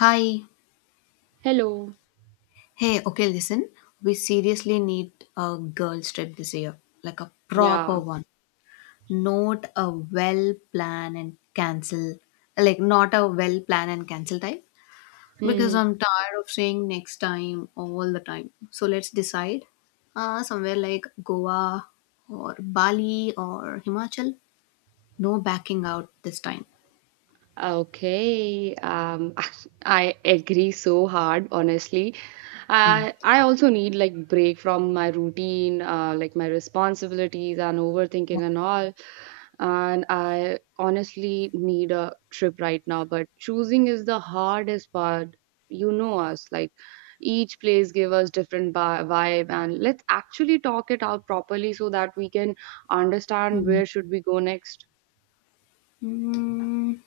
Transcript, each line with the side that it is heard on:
left: Hi.
right: Hello.
left: Hey, okay, listen. We seriously need a girl trip this year, like a proper
right: Yeah.
left: one. Not a well plan and cancel, like not a well plan and cancel type, because
right: Hmm.
left: I'm tired of saying next time all the time. So let's decide somewhere like Goa or Bali or Himachal. No backing out this time.
right: Okay. I agree so hard, honestly.
left: Mm.
right: I also need like break from my routine, like my responsibilities and
left: Yeah.
right: overthinking and all. And I honestly need a trip right now, but choosing is the hardest part. You know us, like each place give us different vibe, and let's actually talk it out properly so that we can understand
left: Mm.
right: where should we go next.
left: Mm,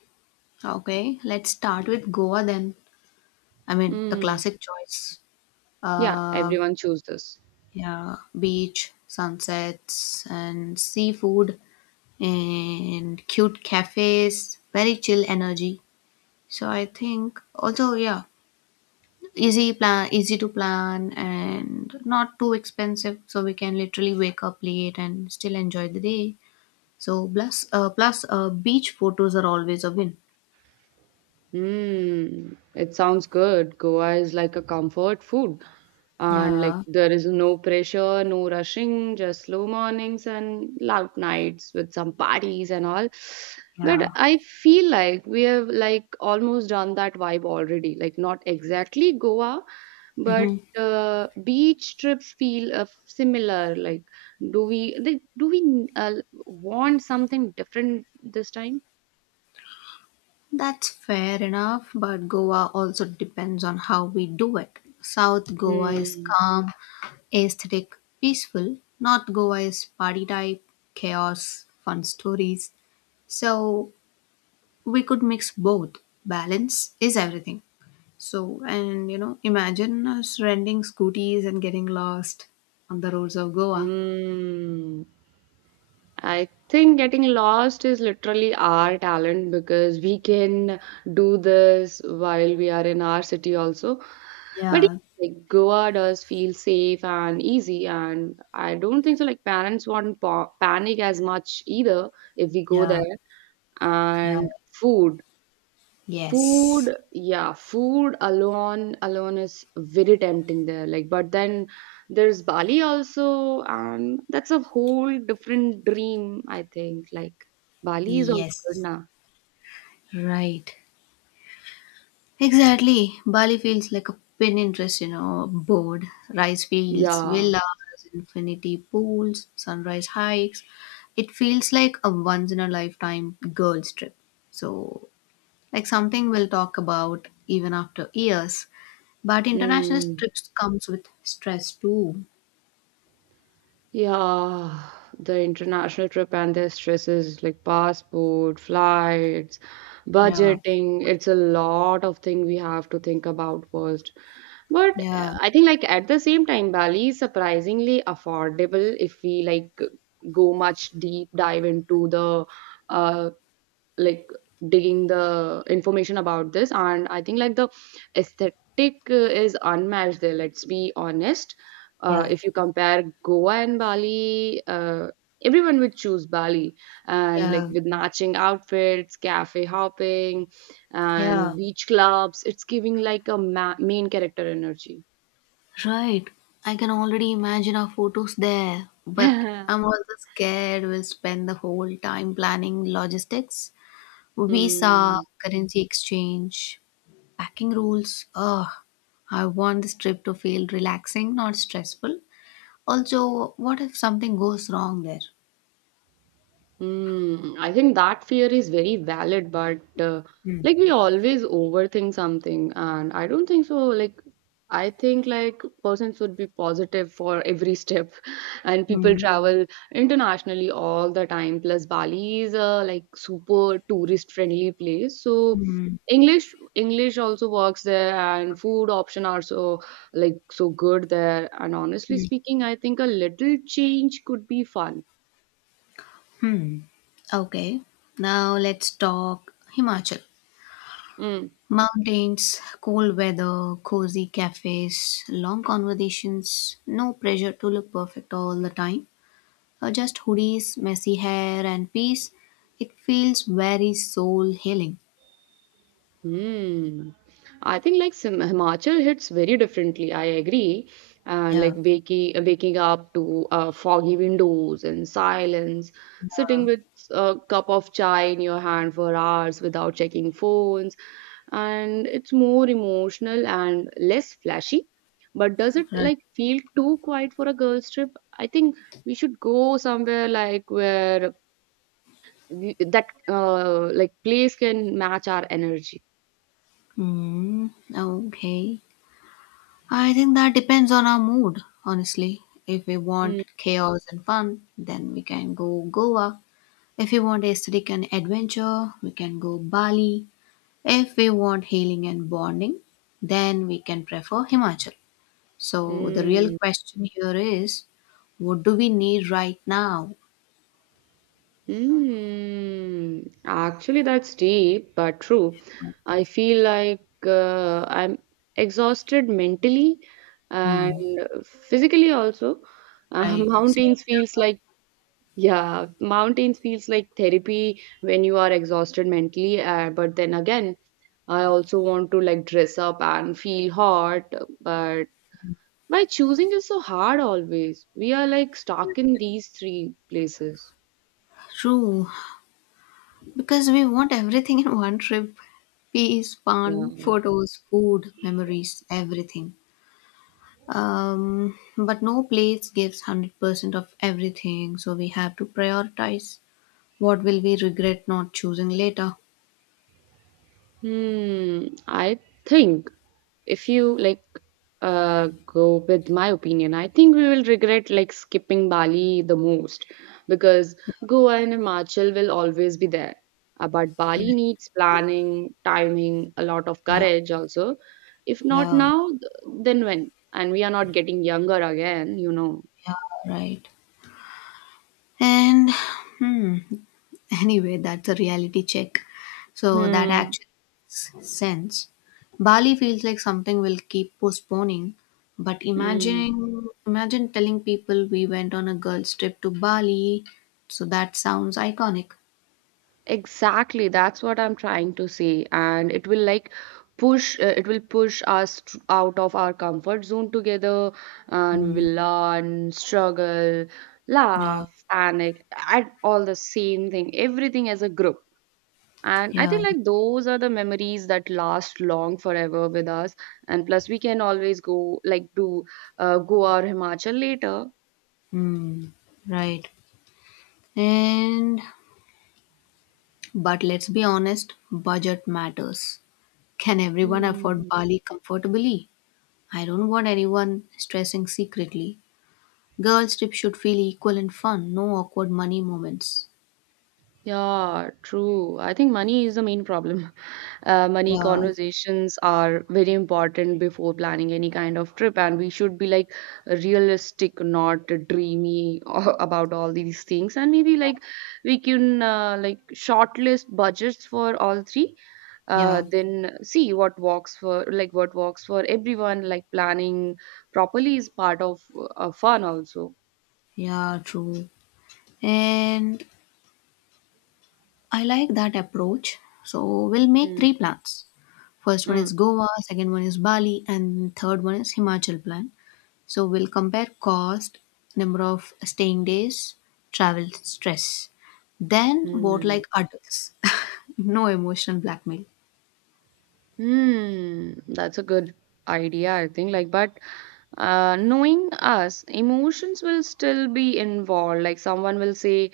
left: okay, let's start with Goa then. I mean, the
right: Mm,
left: classic choice.
right: yeah,
left: Uh,
right: everyone chooses this.
left: yeah, beach, sunsets, and seafood, and cute cafes, very chill energy. So I think also yeah, easy plan, easy to plan, and not too expensive. So we can literally wake up late and still enjoy the day. So plus, beach photos are always a win.
right: Mm, it sounds good. Goa is like a comfort food. And like
left: Yeah,
right: there is no pressure, no rushing, just slow mornings and loud nights with some parties and all.
left: yeah.
right: But I feel like we have like almost done that vibe already. Like not exactly Goa, but
left: Hmm.
right: beach trips feel similar. Like do we want something different this time?
left: That's fair enough, but Goa also depends on how we do it. South Goa is
right: Mm,
left: calm, aesthetic, peaceful. North Goa is party type, chaos, fun stories. So we could mix both. Balance is everything. So, and imagine us renting scooties and getting lost on the roads of Goa.
right: mm. I think getting lost is literally our talent because we can do this while we are in our city also. But
left: Yeah,
right: yeah, like Goa does feel safe and easy, and I don't think so. Like parents won't pa panic as much either if we go
left: yeah,
right: there.
left: yeah.
right: And food.
left: Yes,
right: Food, yeah, food alone is very tempting there. Like, but then there's Bali also, and that's a whole different dream, I think. Like, Bali is also good
left: yes.
right: now.
left: Right. Exactly. Bali feels like a pin interest, board, rice fields,
right: Yeah.
left: villas, infinity pools, sunrise hikes. It feels like a once in a lifetime girls' trip. So, like something we'll talk about even after years. But international
right: Mm.
left: trips comes with stress too.
right: Yeah, the international trip and the stresses like passport, flights,
left: Yeah,
right: budgeting, it's a lot of thing we have to think about first. But
left: yeah,
right: I think like at the same time, Bali is surprisingly affordable if we like go much deep dive into the uh like digging the information about this. And I think like the aesthetic is unmatched there, let's be honest.
left: yeah.
right: If you compare Goa and Bali, everyone would choose Bali and like
left: Yeah,
right: with matching outfits, cafe hopping,
left: yeah.
right: and beach clubs, it's giving like a ma main character energy.
left: Right. I can already imagine our photos there, but I'm also scared we'll spend the whole time planning logistics, visa,
right: 嗯，
left: currency exchange, packing rules. Ugh, I want this trip to feel relaxing, not stressful. Also, what if something goes wrong there?
right: Mm, I think that fear is very valid, but
left: Hmm.
right: like we always overthink something, and I don't think so. Like, I think like person should be positive for every step, and people
left: Hmm.
right: travel internationally all the time. Plus, Bali is a like super tourist friendly place, so
left: Hmm.
right: English also works there, and food option are so like so good there. And honestly
left: Hmm.
right: speaking, I think a little change could be fun.
left: Hmm. Okay, now let's talk Himachal.
right: Mm.
left: Mountains, cold weather, cozy cafes, long conversations, no pressure to look perfect all the time. Just hoodies, messy hair, and peace. It feels very soul healing.
right: Hmm. I think like Sim Himachal hits very differently. I agree. And like
left: Yeah,
right: waking up to foggy windows and silence, sitting with a cup of chai in your hand for hours without checking phones, and it's more emotional and less flashy. But does it
left: right.
right: like feel too quiet for a girl's trip? I think we should go somewhere like where we, that like place can match our energy.
left: Okay. I think that depends on our mood, honestly. If we want chaos and fun, then we can go Goa. If we want aesthetic and adventure, we can go Bali. If we want healing and bonding, then we can prefer Himachal. So the real
right: Mm,
left: question here is, what do we need right now?
right: mm. Actually, that's deep but true. I feel like I'm exhausted mentally and
left: Hmm.
right: physically also.
left: Right. Same
right: Mountains
left: here.
right: feels like Yeah, mountains feels like therapy when you are exhausted mentally. But then again, I also want to like dress up and feel hot. But why choosing is so hard always? We are like stuck in these three places.
left: True, because we want everything in one trip: peace,
right: Yeah.
left: fun, photos, food, memories, everything. But no place gives 100% of everything, so we have to prioritize. What will we regret not choosing later?
right: Hmm, I think if you like go with my opinion, I think we will regret like skipping Bali the most because
left: Yeah,
right: Goa and Himachal will always be there. But
left: right.
right: Bali needs planning, timing, a lot of
left: Yeah,
right: courage also. If not
left: yeah,
right: now, then when? And we are not getting younger again.
left: yeah, right. And hmm, anyway, that's a reality check. So that actually makes sense. Bali feels like something we'll keep postponing. But
right: Hmm.
left: imagine telling people we went on a girls' trip to Bali. So that sounds iconic.
right: Exactly, that's what I'm trying to say. And it will like push, it will push us out of our comfort zone together, and we
left: Mm,
right: will learn, struggle,
left: yeah,
right: laugh, panic, and all the same thing, everything as a group. And I
left: yeah,
right: think like those are the memories that last long forever with us. And plus, we can always go like do Goa or Himachal later.
left: mm, right. And, but let's be honest, budget matters. Can everyone afford
right: Hmm.
left: Bali comfortably? I don't want anyone stressing secretly. Girls' trip should feel equal and fun, no awkward money moments.
right: Yeah, true. I think money is the main problem. Money
left: Yeah,
right: conversations are very important before planning any kind of trip, and we should be like realistic, not dreamy about all these things. And maybe like we can like shortlist budgets for all three.
left: yeah,
right: Then see what works for like what works for everyone. Like planning properly is part of fun also.
left: yeah, true. And I like that approach. So we'll make
right: Mm,
left: three plans. First one
right: mm,
left: is Goa, second one is Bali, and third one is Himachal plan. So we'll compare cost, number of staying days, travel stress. Then vote
right: mm.
left: like adults. No emotional blackmail.
right: Hmm, that's a good idea, I think. Like, but knowing us, emotions will still be involved. Like, someone will say,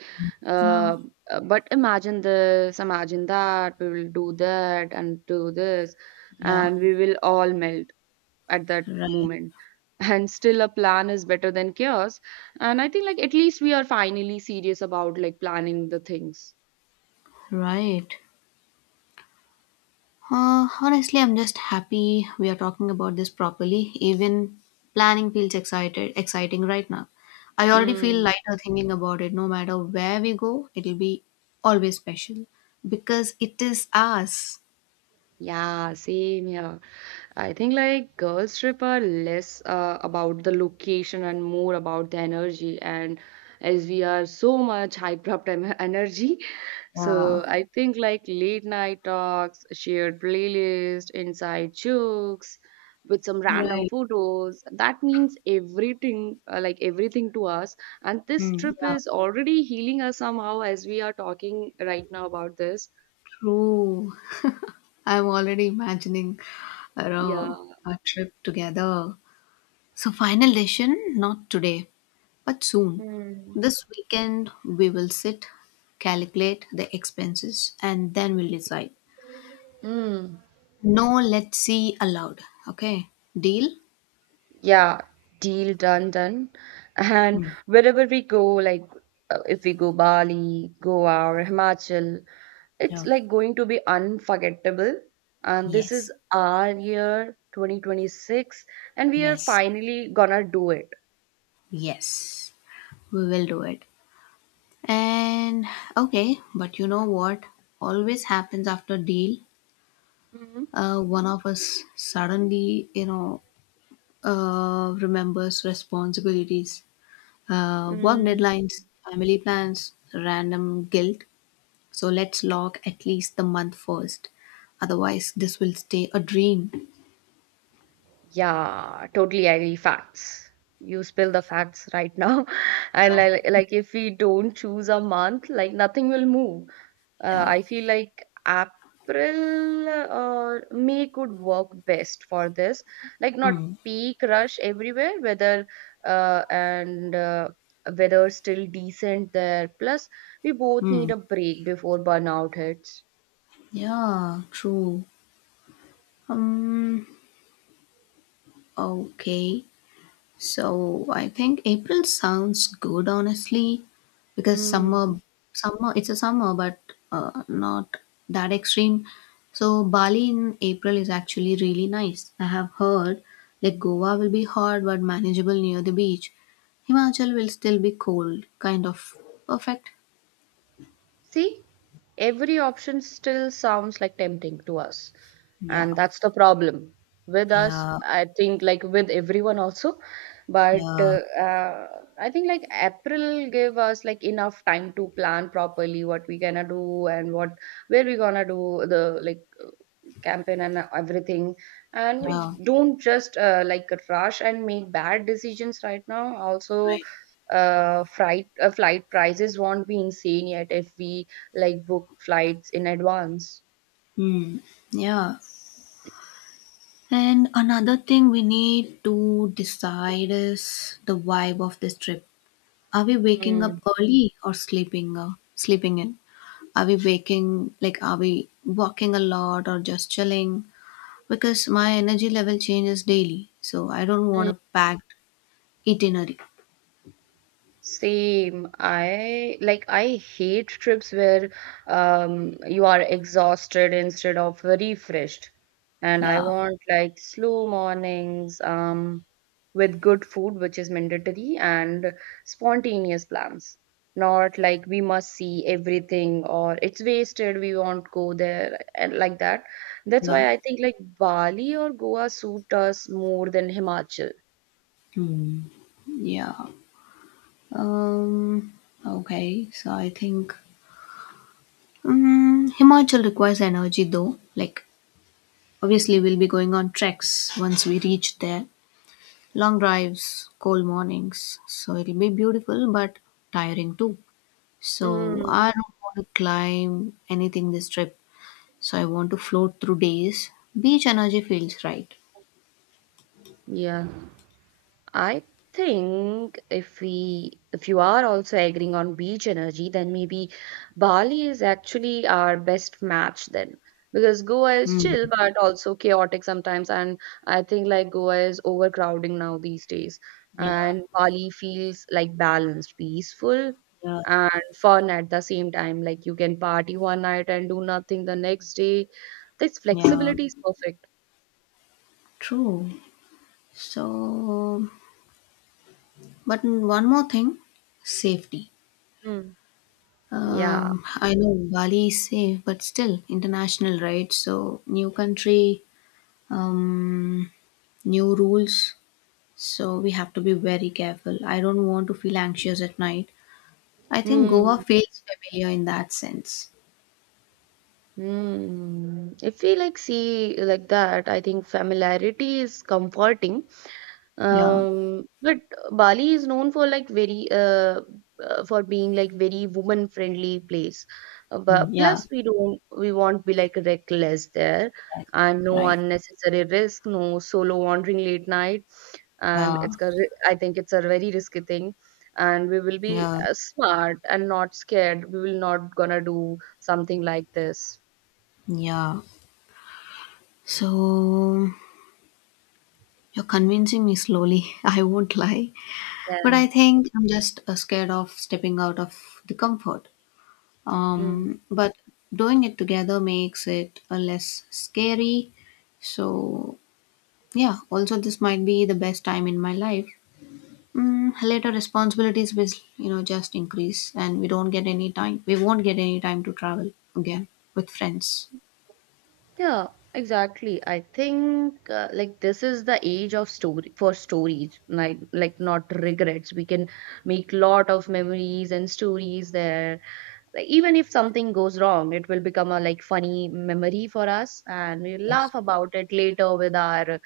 left: Yeah.
right: uh, but imagine this, imagine that, we will do that and do this,
left: Yeah.
right: and we will all melt at that
left: Right.
right: moment. And still, a plan is better than chaos. And I think, like, at least we are finally serious about like planning the things.
left: Right. Honestly, I'm just happy we are talking about this properly. Even planning feels exciting right now. I already feel
right: Hmm.
left: lighter thinking about it. No matter where we go, it'll be always special because it is us.
right: Yeah, same here. I think like girls trip are less about the location and more about the energy. And as we are so much hyped up energy,
left: Yeah.
right: so I think like late night talks, shared playlist, inside jokes with some random
left: Right.
right: photos. That means everything, like everything to us. And this
left: Mm,
right: trip
left: yeah.
right: is already healing us somehow as we are talking right now about this.
left: True. I'm already imagining you know,
right: Yeah.
left: a trip together. So, final decision not today, but soon.
right: Mm.
left: This weekend, we will sit, calculate the expenses, and then we'll decide.
right: Mm.
left: No, let's see allowed. Okay, deal?
right: Yeah, deal done, done. And
left: Hmm.
right: wherever we go, like if we go Bali, Goa, or Himachal, it's
left: Oh,
right: like going to be unforgettable. And this is
left: yes,
right: our year 2026, and we are
left: yes.
right: finally gonna do it.
left: Yes, we will do it. And okay, but you know what always happens after deal?
right: Hmm.
left: One of us suddenly, remembers responsibilities. Work deadlines,
right: Mm.
left: family plans, random guilt. So let's lock at least the month first. Otherwise, this will stay a dream.
right: Yeah, totally agree. Facts. You spill the facts right now. And like if we don't choose a month, like nothing will move.
left: Yeah.
right: I feel like April or May could work best for this. Like not
left: Hmm.
right: peak rush everywhere, uh, and uh, weather still decent there. Plus, we both
left: Hmm.
right: need a break before burnout hits.
left: Yeah. True. Um. Okay. So I think April sounds good, honestly, because
right: Hmm.
left: summer, it's a summer, but not that extreme. So Bali in April is actually really nice. I have heard like Goa will be hot but manageable near the beach. Himachal will still be cold, kind of perfect.
right: See, every option still sounds like tempting to us.
left: Yeah,
right: And that's the problem with us.
left: yeah,
right: I think, like with everyone also. But
left: yeah,
right: uh, I think, like, April gave us like enough time to plan properly what we gonna do and what where we gonna do the like campaign and everything and we
left: yeah.
right: don't just like rush and make bad decisions right now also.
left: Right.
right: Flight prices won't be insane yet if we like book flights in advance.
left: Hmm. Yeah. And another thing we need to decide is the vibe of this trip. Are we waking
right: Mm.
left: up early or sleeping in? Are we walking a lot or just chilling? Because my energy level changes daily, so I don't want a packed itinerary.
right: Same. I hate trips where you are exhausted instead of refreshed. And I
left: Yeah.
right: want like slow mornings with good food, which is mandatory, and spontaneous plans. Not like we must see everything or it's wasted, we won't go there and like that. That's
left: Yeah.
right: why I think like Bali or Goa suit us more than Himachal.
left: Hmm. Yeah. Um. Okay. So I think Himachal requires energy though. Like, obviously, we'll be going on treks once we reach there. Long drives, cold mornings. So it'll be beautiful but tiring too. So
right: Mm.
left: I don't want to climb anything this trip. So I want to float through days. Beach energy feels right.
right: Yeah. I think if you are also agreeing on beach energy, then maybe Bali is actually our best match then. Because Goa is
left: Mm.
right: chill but also chaotic sometimes and I think like Goa is overcrowding now these days.
left: Yeah,
right: And Bali feels like balanced, peaceful
left: yeah,
right: and fun at the same time. Like you can party one night and do nothing the next day. This
left: yeah.
right: flexibility is perfect.
left: True. So, but one more thing, safety.
right: Hmm. Yeah.
left: I know Bali is safe, but still international, right? So new country. Um, new rules, so we have to be very careful. I don't want to feel anxious at night. I think
right: Hmm.
left: Goa feels familiar in that sense.
right: Mm, if we like see like that, I think familiarity is comforting.
left: Yeah,
right: But Bali is known for like very for being like very woman friendly place.
left: mm,
right: But
left: yeah,
right: plus we don't, we won't be like reckless there,
left: that's
right: and no
left: right.
right: unnecessary risk, no solo wandering late night, and
left: Yeah,
right: I think it's a very risky thing. And we will be
left: yeah,
right: smart and not scared. We will not gonna do something like this.
left: yeah. So you're convincing me slowly. I won't lie, but I
right: Yeah.
left: think I'm just scared of stepping out of the comfort.
right: Mm.
left: But doing it together makes it less scary. So yeah, also this might be the best time in my life. Later responsibilities will, just increase and we don't get any time. We won't get any time to travel again with friends.
right: Yeah, exactly. I think like this is the age of story for stories, like not regrets. We can make lot of memories and stories there. Like even if something goes wrong, it will become a like funny memory for us, and we'll
left: Yes.
right: laugh about it later with our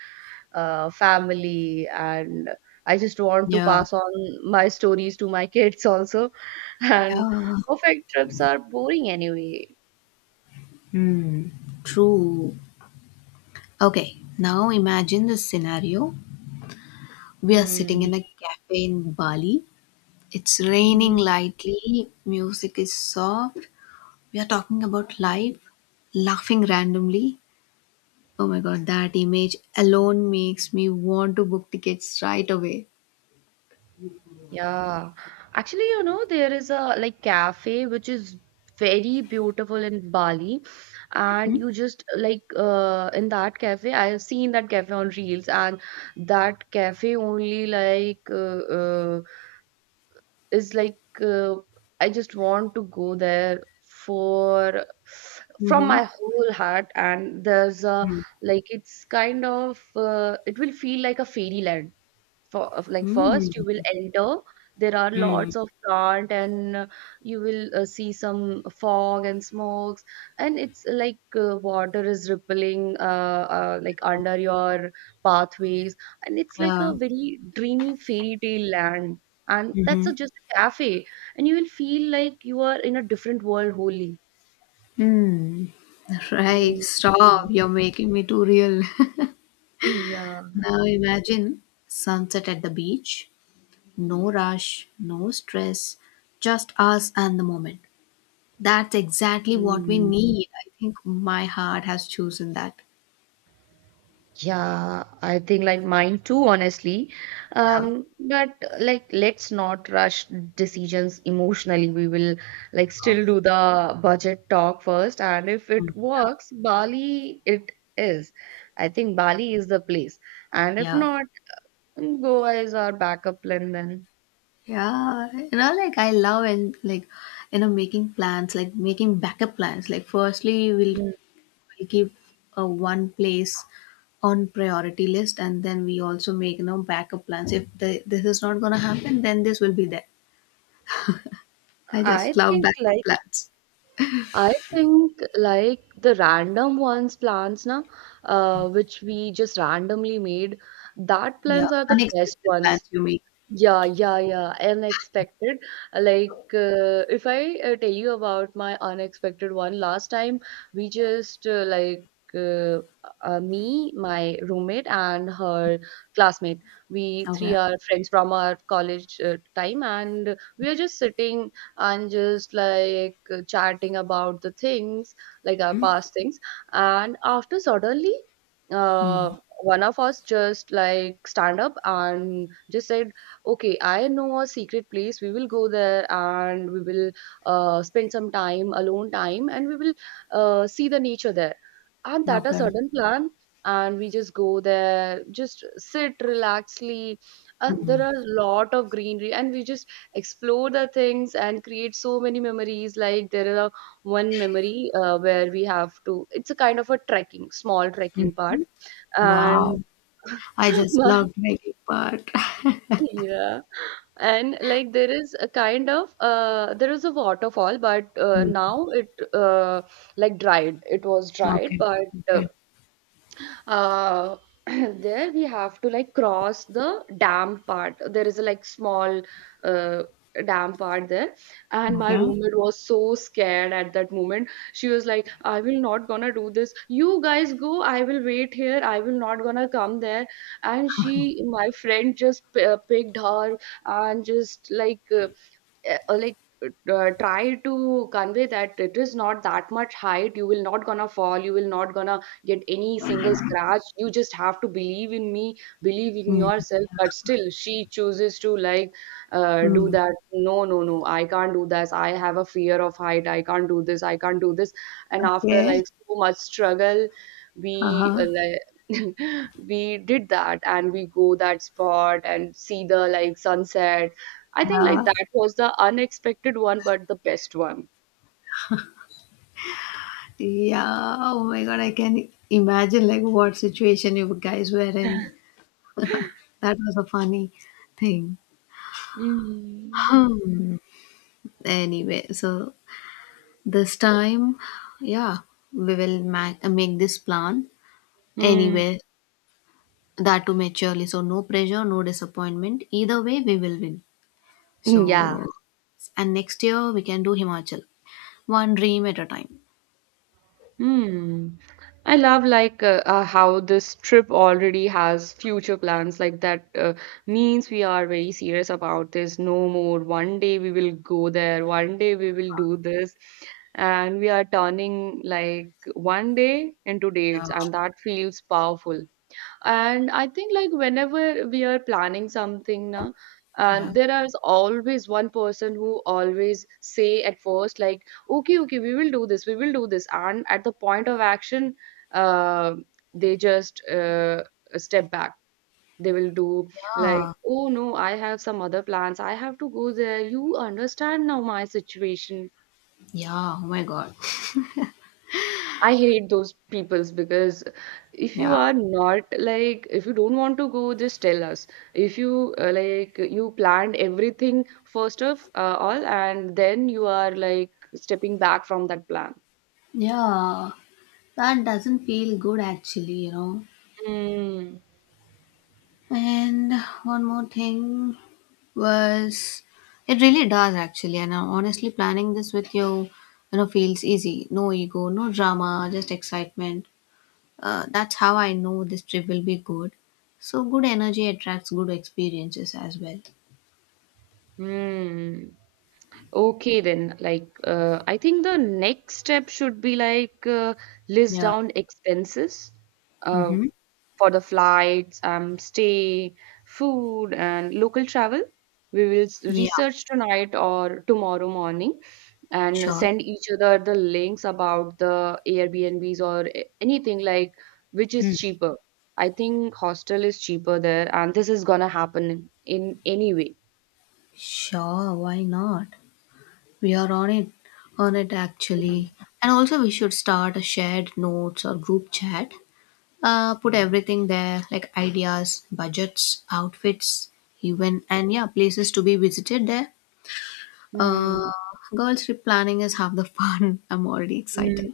right: family. And I just want to
left: Yeah.
right: pass on my stories to my kids also. And
left: Yeah.
right: perfect trips are boring anyway.
left: Hmm. True. Okay. Now imagine this scenario. We are sitting
right: Mm.
left: in a cafe in Bali. It's raining lightly. Music is soft. We are talking about life, laughing randomly. Oh my God, that image alone makes me want to book tickets right away.
right: Yeah, actually, there is a like cafe which is very beautiful in Bali, and
left: Mm-hmm.
right: you just like in that cafe, I have seen that cafe on Reels, and that cafe only like is like I just want to go there for from
left: Mm-hmm.
right: my whole heart, and there's a like it's kind of it will feel like a fairyland for of like first you will
left: Mm-hmm.
right: enter there are lots of plant and you will see some fog and smokes and it's like water is rippling like under your pathways and it's like
left: Yeah.
right: a very dreamy fairy tale land and that's
left: Mm-hmm.
right: a, just a cafe and you will feel like you are in a different world wholly.
left: Mm. Right,
right: Mm.
left: stop. You're making me too real.
right: Yeah.
left: Now imagine sunset at the beach, no rush, no stress, just us and the moment. That's exactly what we
right: Mm.
left: need. I think my heart has chosen that.
right: Yeah, I think like mine too, honestly.
left: Yeah.
right: But like, let's not rush decisions emotionally. We will like still do the budget talk first, and if
left: Mm.
right: it works, Bali it is. I think Bali is the place, and if
left: Yeah.
right: not, Goa is our backup plan then.
left: Yeah, like I love and like making plans, like making backup plans. Like firstly, we'll,
right: Mm.
left: we'll keep a one place on priority list, and then we also make backup plans. If this is not gonna happen, then this will be there. I
right: I
left: just love
right: think
left: backup
right: like
left: plans.
right: I think like the random ones plans na which we just randomly made that
left: Yeah,
right: plans are the best
left: unexpected
right: ones.
left: plans you make.
right: Yeah, yeah, yeah. Unexpected. Like, if I tell you about my unexpected one, last time we just uh, me, my roommate, and her classmate. We three
left: Okay.
right: are friends from our college time, and we are just sitting and just like chatting about the things, like our past things. And after suddenly,
left: Mm.
right: one of us just like stand up and just said, "Okay, I know a secret place. We will go there and we will spend some time, alone time, and we will see the nature there." And that a
left: Okay.
right: sudden plan, and we just go there, just sit, relaxly. And there
left: Mhm.
right: are a lot of greenery, and we just explore the things and create so many memories. Like there are one memory where we have to. It's a kind of a trekking, small
left: Mm.
right: trekking part, and
left: Wow, I just
right: my
left: love making part.
right: yeah, and like there is a kind of there is a waterfall, but uh,
left: Mm.
right: now it uh, like dried. It was dried,
left: Okay.
right: but uh,
left: Okay.
right: uh, there we have to like cross the dam part. There is a like small uh, dam part there, and my
left: Okay.
right: roommate was so scared at that moment. She was like, "I will not gonna do this. You guys go. I will wait here. I will not gonna come there." And she my friend just picked her and just like uh, uh, like try to convey that it is not that much height. You will not gonna fall. You will not gonna get any single scratch. You just have to believe in me, believe in
left: Mm.
right: yourself. But still she chooses to like do
left: Mm.
right: that. "No, no, no, I can't do this. I have a fear of height. I can't do this. I can't do this." And after
left: Okay.
right: like so much struggle, we
left: Uh-huh.
right: we did that and we go that spot and see the like sunset. I think like
left: Yeah.
right: that was the unexpected one, but the best one.
left: Yeah. Oh my God. I can imagine like what situation you guys were in. That was a funny thing.
right: Mm.
left: Hmm. Anyway, so this time, yeah, we will make this plan.
right: Mm,
left: Anyway, that too maturely. So no pressure, no disappointment. Either way, we will win.
right: yeah.
left: So, and next year we can do Himachal. One dream at a time.
right: Hmm. I love like how this trip already has future plans. Like that means we are very serious about this. No more. One day we will go there. One day we will do this. And we are turning like one day into
left: Yeah.
right: dates, and that feels powerful. And I think like whenever we are planning something now,
left: Yeah.
right: and there is always one person who always say at first like, "Okay, okay, we will do this. We will do this." And at the point of action, uh, they just step back. They will do
left: Yeah.
right: like, "Oh no, I have some other plans. I have to go there. You understand now my situation."
left: Yeah. Oh my God.
right: I hate those peoples because if you
left: Yeah.
right: are not like if you don't want to go, just tell us. If you like you planned everything first of all, and then you are like stepping back from that plan.
left: Yeah. That doesn't feel good actually, you know.
right: Mm.
left: And one more thing was, it really does actually. And honestly, planning this with you you know feels easy. No ego, no drama, just excitement. That's how I know this trip will be good. So good energy attracts good experiences as well.
right: Hmm. Okay, then, like, I think the next step should be like list
left: Yeah.
right: down expenses. Uh,
left: Mm-hmm.
right: for the flights, stay, food, and local travel. We will
left: Yeah,
right: research tonight or tomorrow morning and
left: sure.
right: send each other the links about the Airbnbs or anything like which is
left: Mm.
right: cheaper. I think hostel is cheaper there, and this is gonna happen in any way.
left: Sure, why not. We are on it actually. And also, we should start a shared notes or group chat. Put everything there, like ideas, budgets, outfits, even and yeah, places to be visited there. Uh,
right: Mm.
left: girl trip planning is half the fun. I'm already
right: Mm.
left: excited.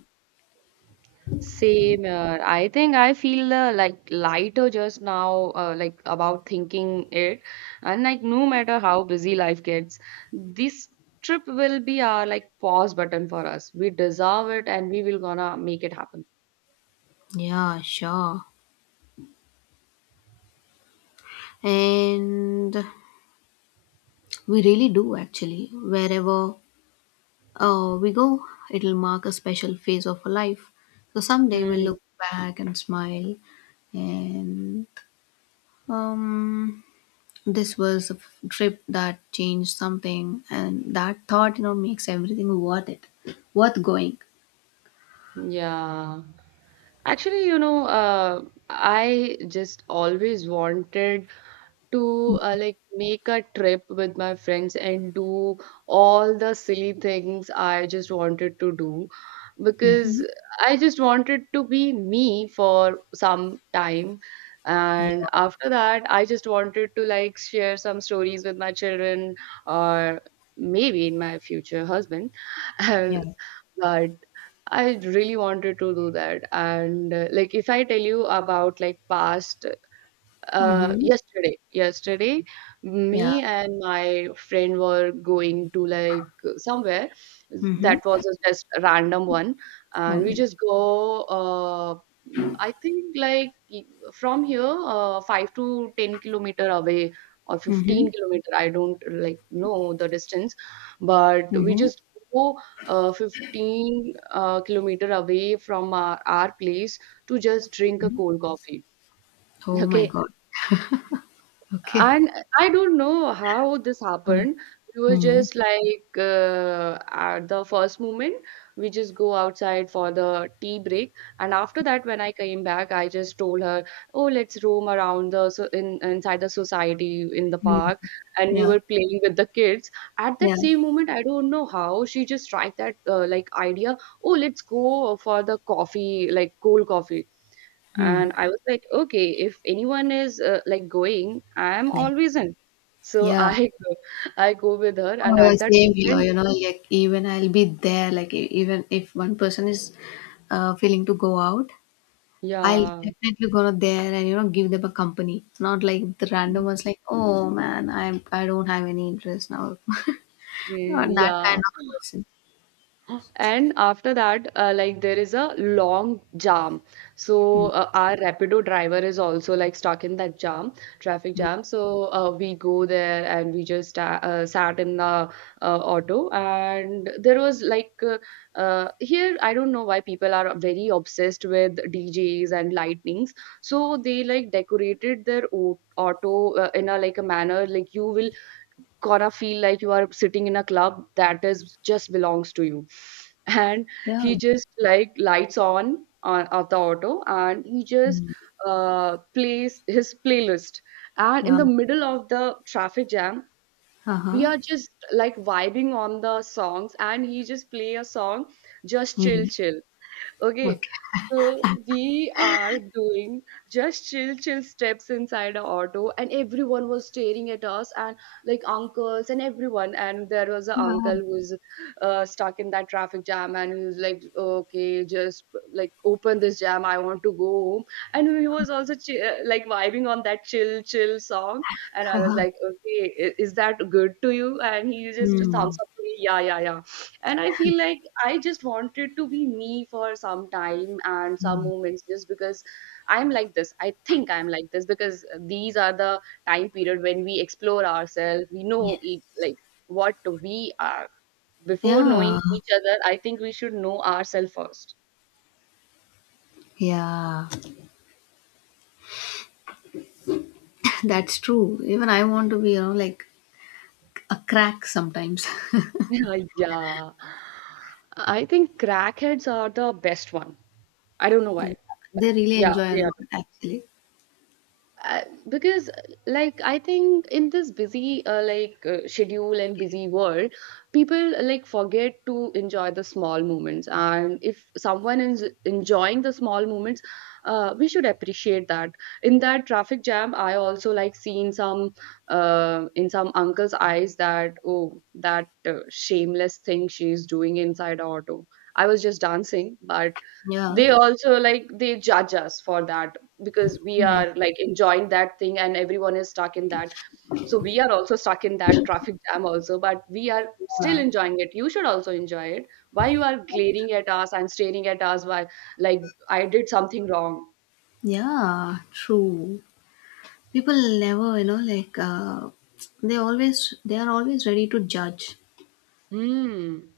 right: Same. I think I feel like lighter just now, like about thinking it, and like no matter how busy life gets, this trip will be our like pause button for us. We deserve it, and we will gonna make it happen.
left: Yeah, sure. And we really do actually. Wherever we go, it'll mark a special phase of our life. So someday we'll
right: Mm,
left: look back and smile. And um, this was a trip that changed something, and that thought, makes everything worth it, worth going.
right: yeah. Actually, you know, I just always wanted to like make a trip with my friends and do all the silly things I just wanted to do
left: Mm-hmm.
right: because I just wanted to be me for some time.
left: Yeah.
right: And after that, I just wanted to like share some stories with my children or maybe in my future husband. And
left: Yeah.
right: but I really wanted to do that. And like, if I tell you about like past
left: Mm-hmm.
right: yesterday,
left: Yeah.
right: me and my friend were going to like somewhere.
left: Mm-hmm.
right: That was a just a random one, and we
left: Okay.
right: just go. I think like from here, 5 to 10 kilometer away or
left: Mm-hmm.
right: 15 kilometer. I don't like know the distance, but we
left: Mm-hmm.
right: just go 15 kilometer away from our place to just drink a cold coffee.
left: Oh my
right: Okay,
left: God. Okay.
right: and I don't know how this happened. We were
left: Mm-hmm.
right: just like at the first moment, we just go outside for the tea break. And after that, when I came back, I just told her, "Oh, let's roam around the so in inside the society in the park." And we
left: Yeah.
right: were playing with the kids. At
left: Yeah.
right: that same moment, I don't know how she just tried that like idea. "Oh, let's go for the coffee, like cold coffee."
left: Mm.
right: And I was like, "Okay, if anyone is like going, I am
left: Yeah.
right: always in." So
left: Yeah.
right: I go with her, and
left: Oh,
right: at that
left: same here,
right: moment,
left: like even I'll be there, like even if one person is feeling to go out, I'll
right: yeah,
left: definitely go there and give them a company. Not like the random ones, like oh man, I don't have any interest now. Not that
right: yeah.
left: kind of person.
right: And after that, like there is a long jam. So
left: Mm,
right: our Rapido driver is also like stuck in that jam, traffic
left: mm.
right: jam. So we go there and we just sat in the auto, and there was like here I don't know why people are very obsessed with DJs and lightnings. So they like decorated their auto in a like a manner like you will gonna feel like you are sitting in a club that is just belongs to you. And
left: Yeah.
right: he just like lights on of the auto, and he just
left: Mm.
right: plays his playlist. And in
left: Yeah.
right: the middle of the traffic jam,
left: Uh
right: we
left: huh.
right: are just like vibing on the songs, and he just play a song, just chill
left: Mm.
right: chill. Okay,
left: Okay.
right: so we are doing just chill, chill steps inside our auto, and everyone was staring at us, and like uncles and everyone. And there was an
left: Uh,
right: uncle who's stuck in that traffic jam, and he was like, "Okay, just like open this jam. I want to go home." And he was also like vibing on that chill, chill song, and I was
left: uh-huh.
right: like, "Okay, is that good to you?" And he just
left: Mm.
right: thumbs up to me, "Yeah, yeah, yeah." And I feel like I just wanted to be me for some time and some
left: Mm.
right: moments just because I'm like this. I think I'm like this because these are the time period when we explore ourselves. We know
left: Yeah.
right: like what we are. Before knowing
left: Yeah.
right: each other, I think we should know ourselves first.
left: Yeah. That's true. Even I want to be, like a crack sometimes.
right: Yeah, yeah. I think crackheads are the best one. I don't know why.
left: They really
right: Yeah,
left: enjoy a
right: they are.
left: lot actually.
right: uh, because like I think in this busy schedule and busy world, people like forget to enjoy the small moments. And if someone is enjoying the small moments, we should appreciate that. In that traffic jam, I also like seen some in some uncle's eyes that, "Oh, that shameless thing she's doing inside the auto." I was just dancing, but
left: Yeah.
right: they also like they judge us for that because we
left: Hmm.
right: are like enjoying that thing and everyone is stuck in that. So we are also stuck in that traffic jam also, but we are still
left: Yeah.
right: enjoying it. You should also enjoy it. Why you are glaring at us and staring at us? Why? Like, I did something wrong.
left: Yeah, true. People never, like they are always ready to judge.
right: Hmm.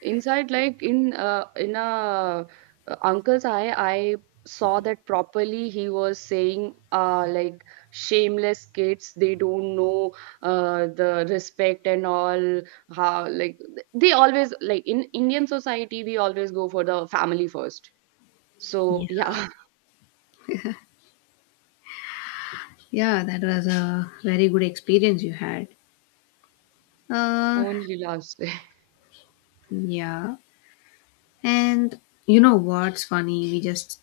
right: Inside, like in a uncle's eye, I saw that properly. He was saying, like, "Shameless kids, they don't know the respect and all." How like they always like in Indian society, we always go for the family first.
left: Yeah.
right: So yeah,
left: Yeah, that was a very good experience you had. Uh,
right: only last.
left: yeah. And you know what's funny? We just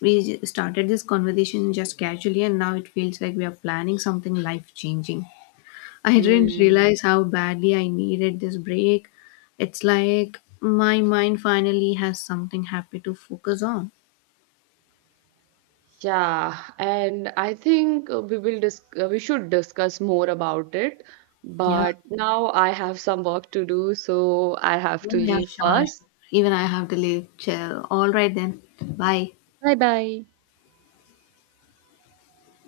left: we j- started this conversation just casually, and now it feels like we are planning something life changing. I didn't
right: Mm.
left: realize how badly I needed this break. It's like my mind finally has something happy to focus on.
right: Yeah, and I think we should discuss more about it.
left: Yeah,
right: But now I have some work to do, so I have
left: yeah,
right: to
left: yeah,
right: leave
left: sure.
right: first.
left: Even I have to leave. Chill. All right then. Bye.
right: Bye bye.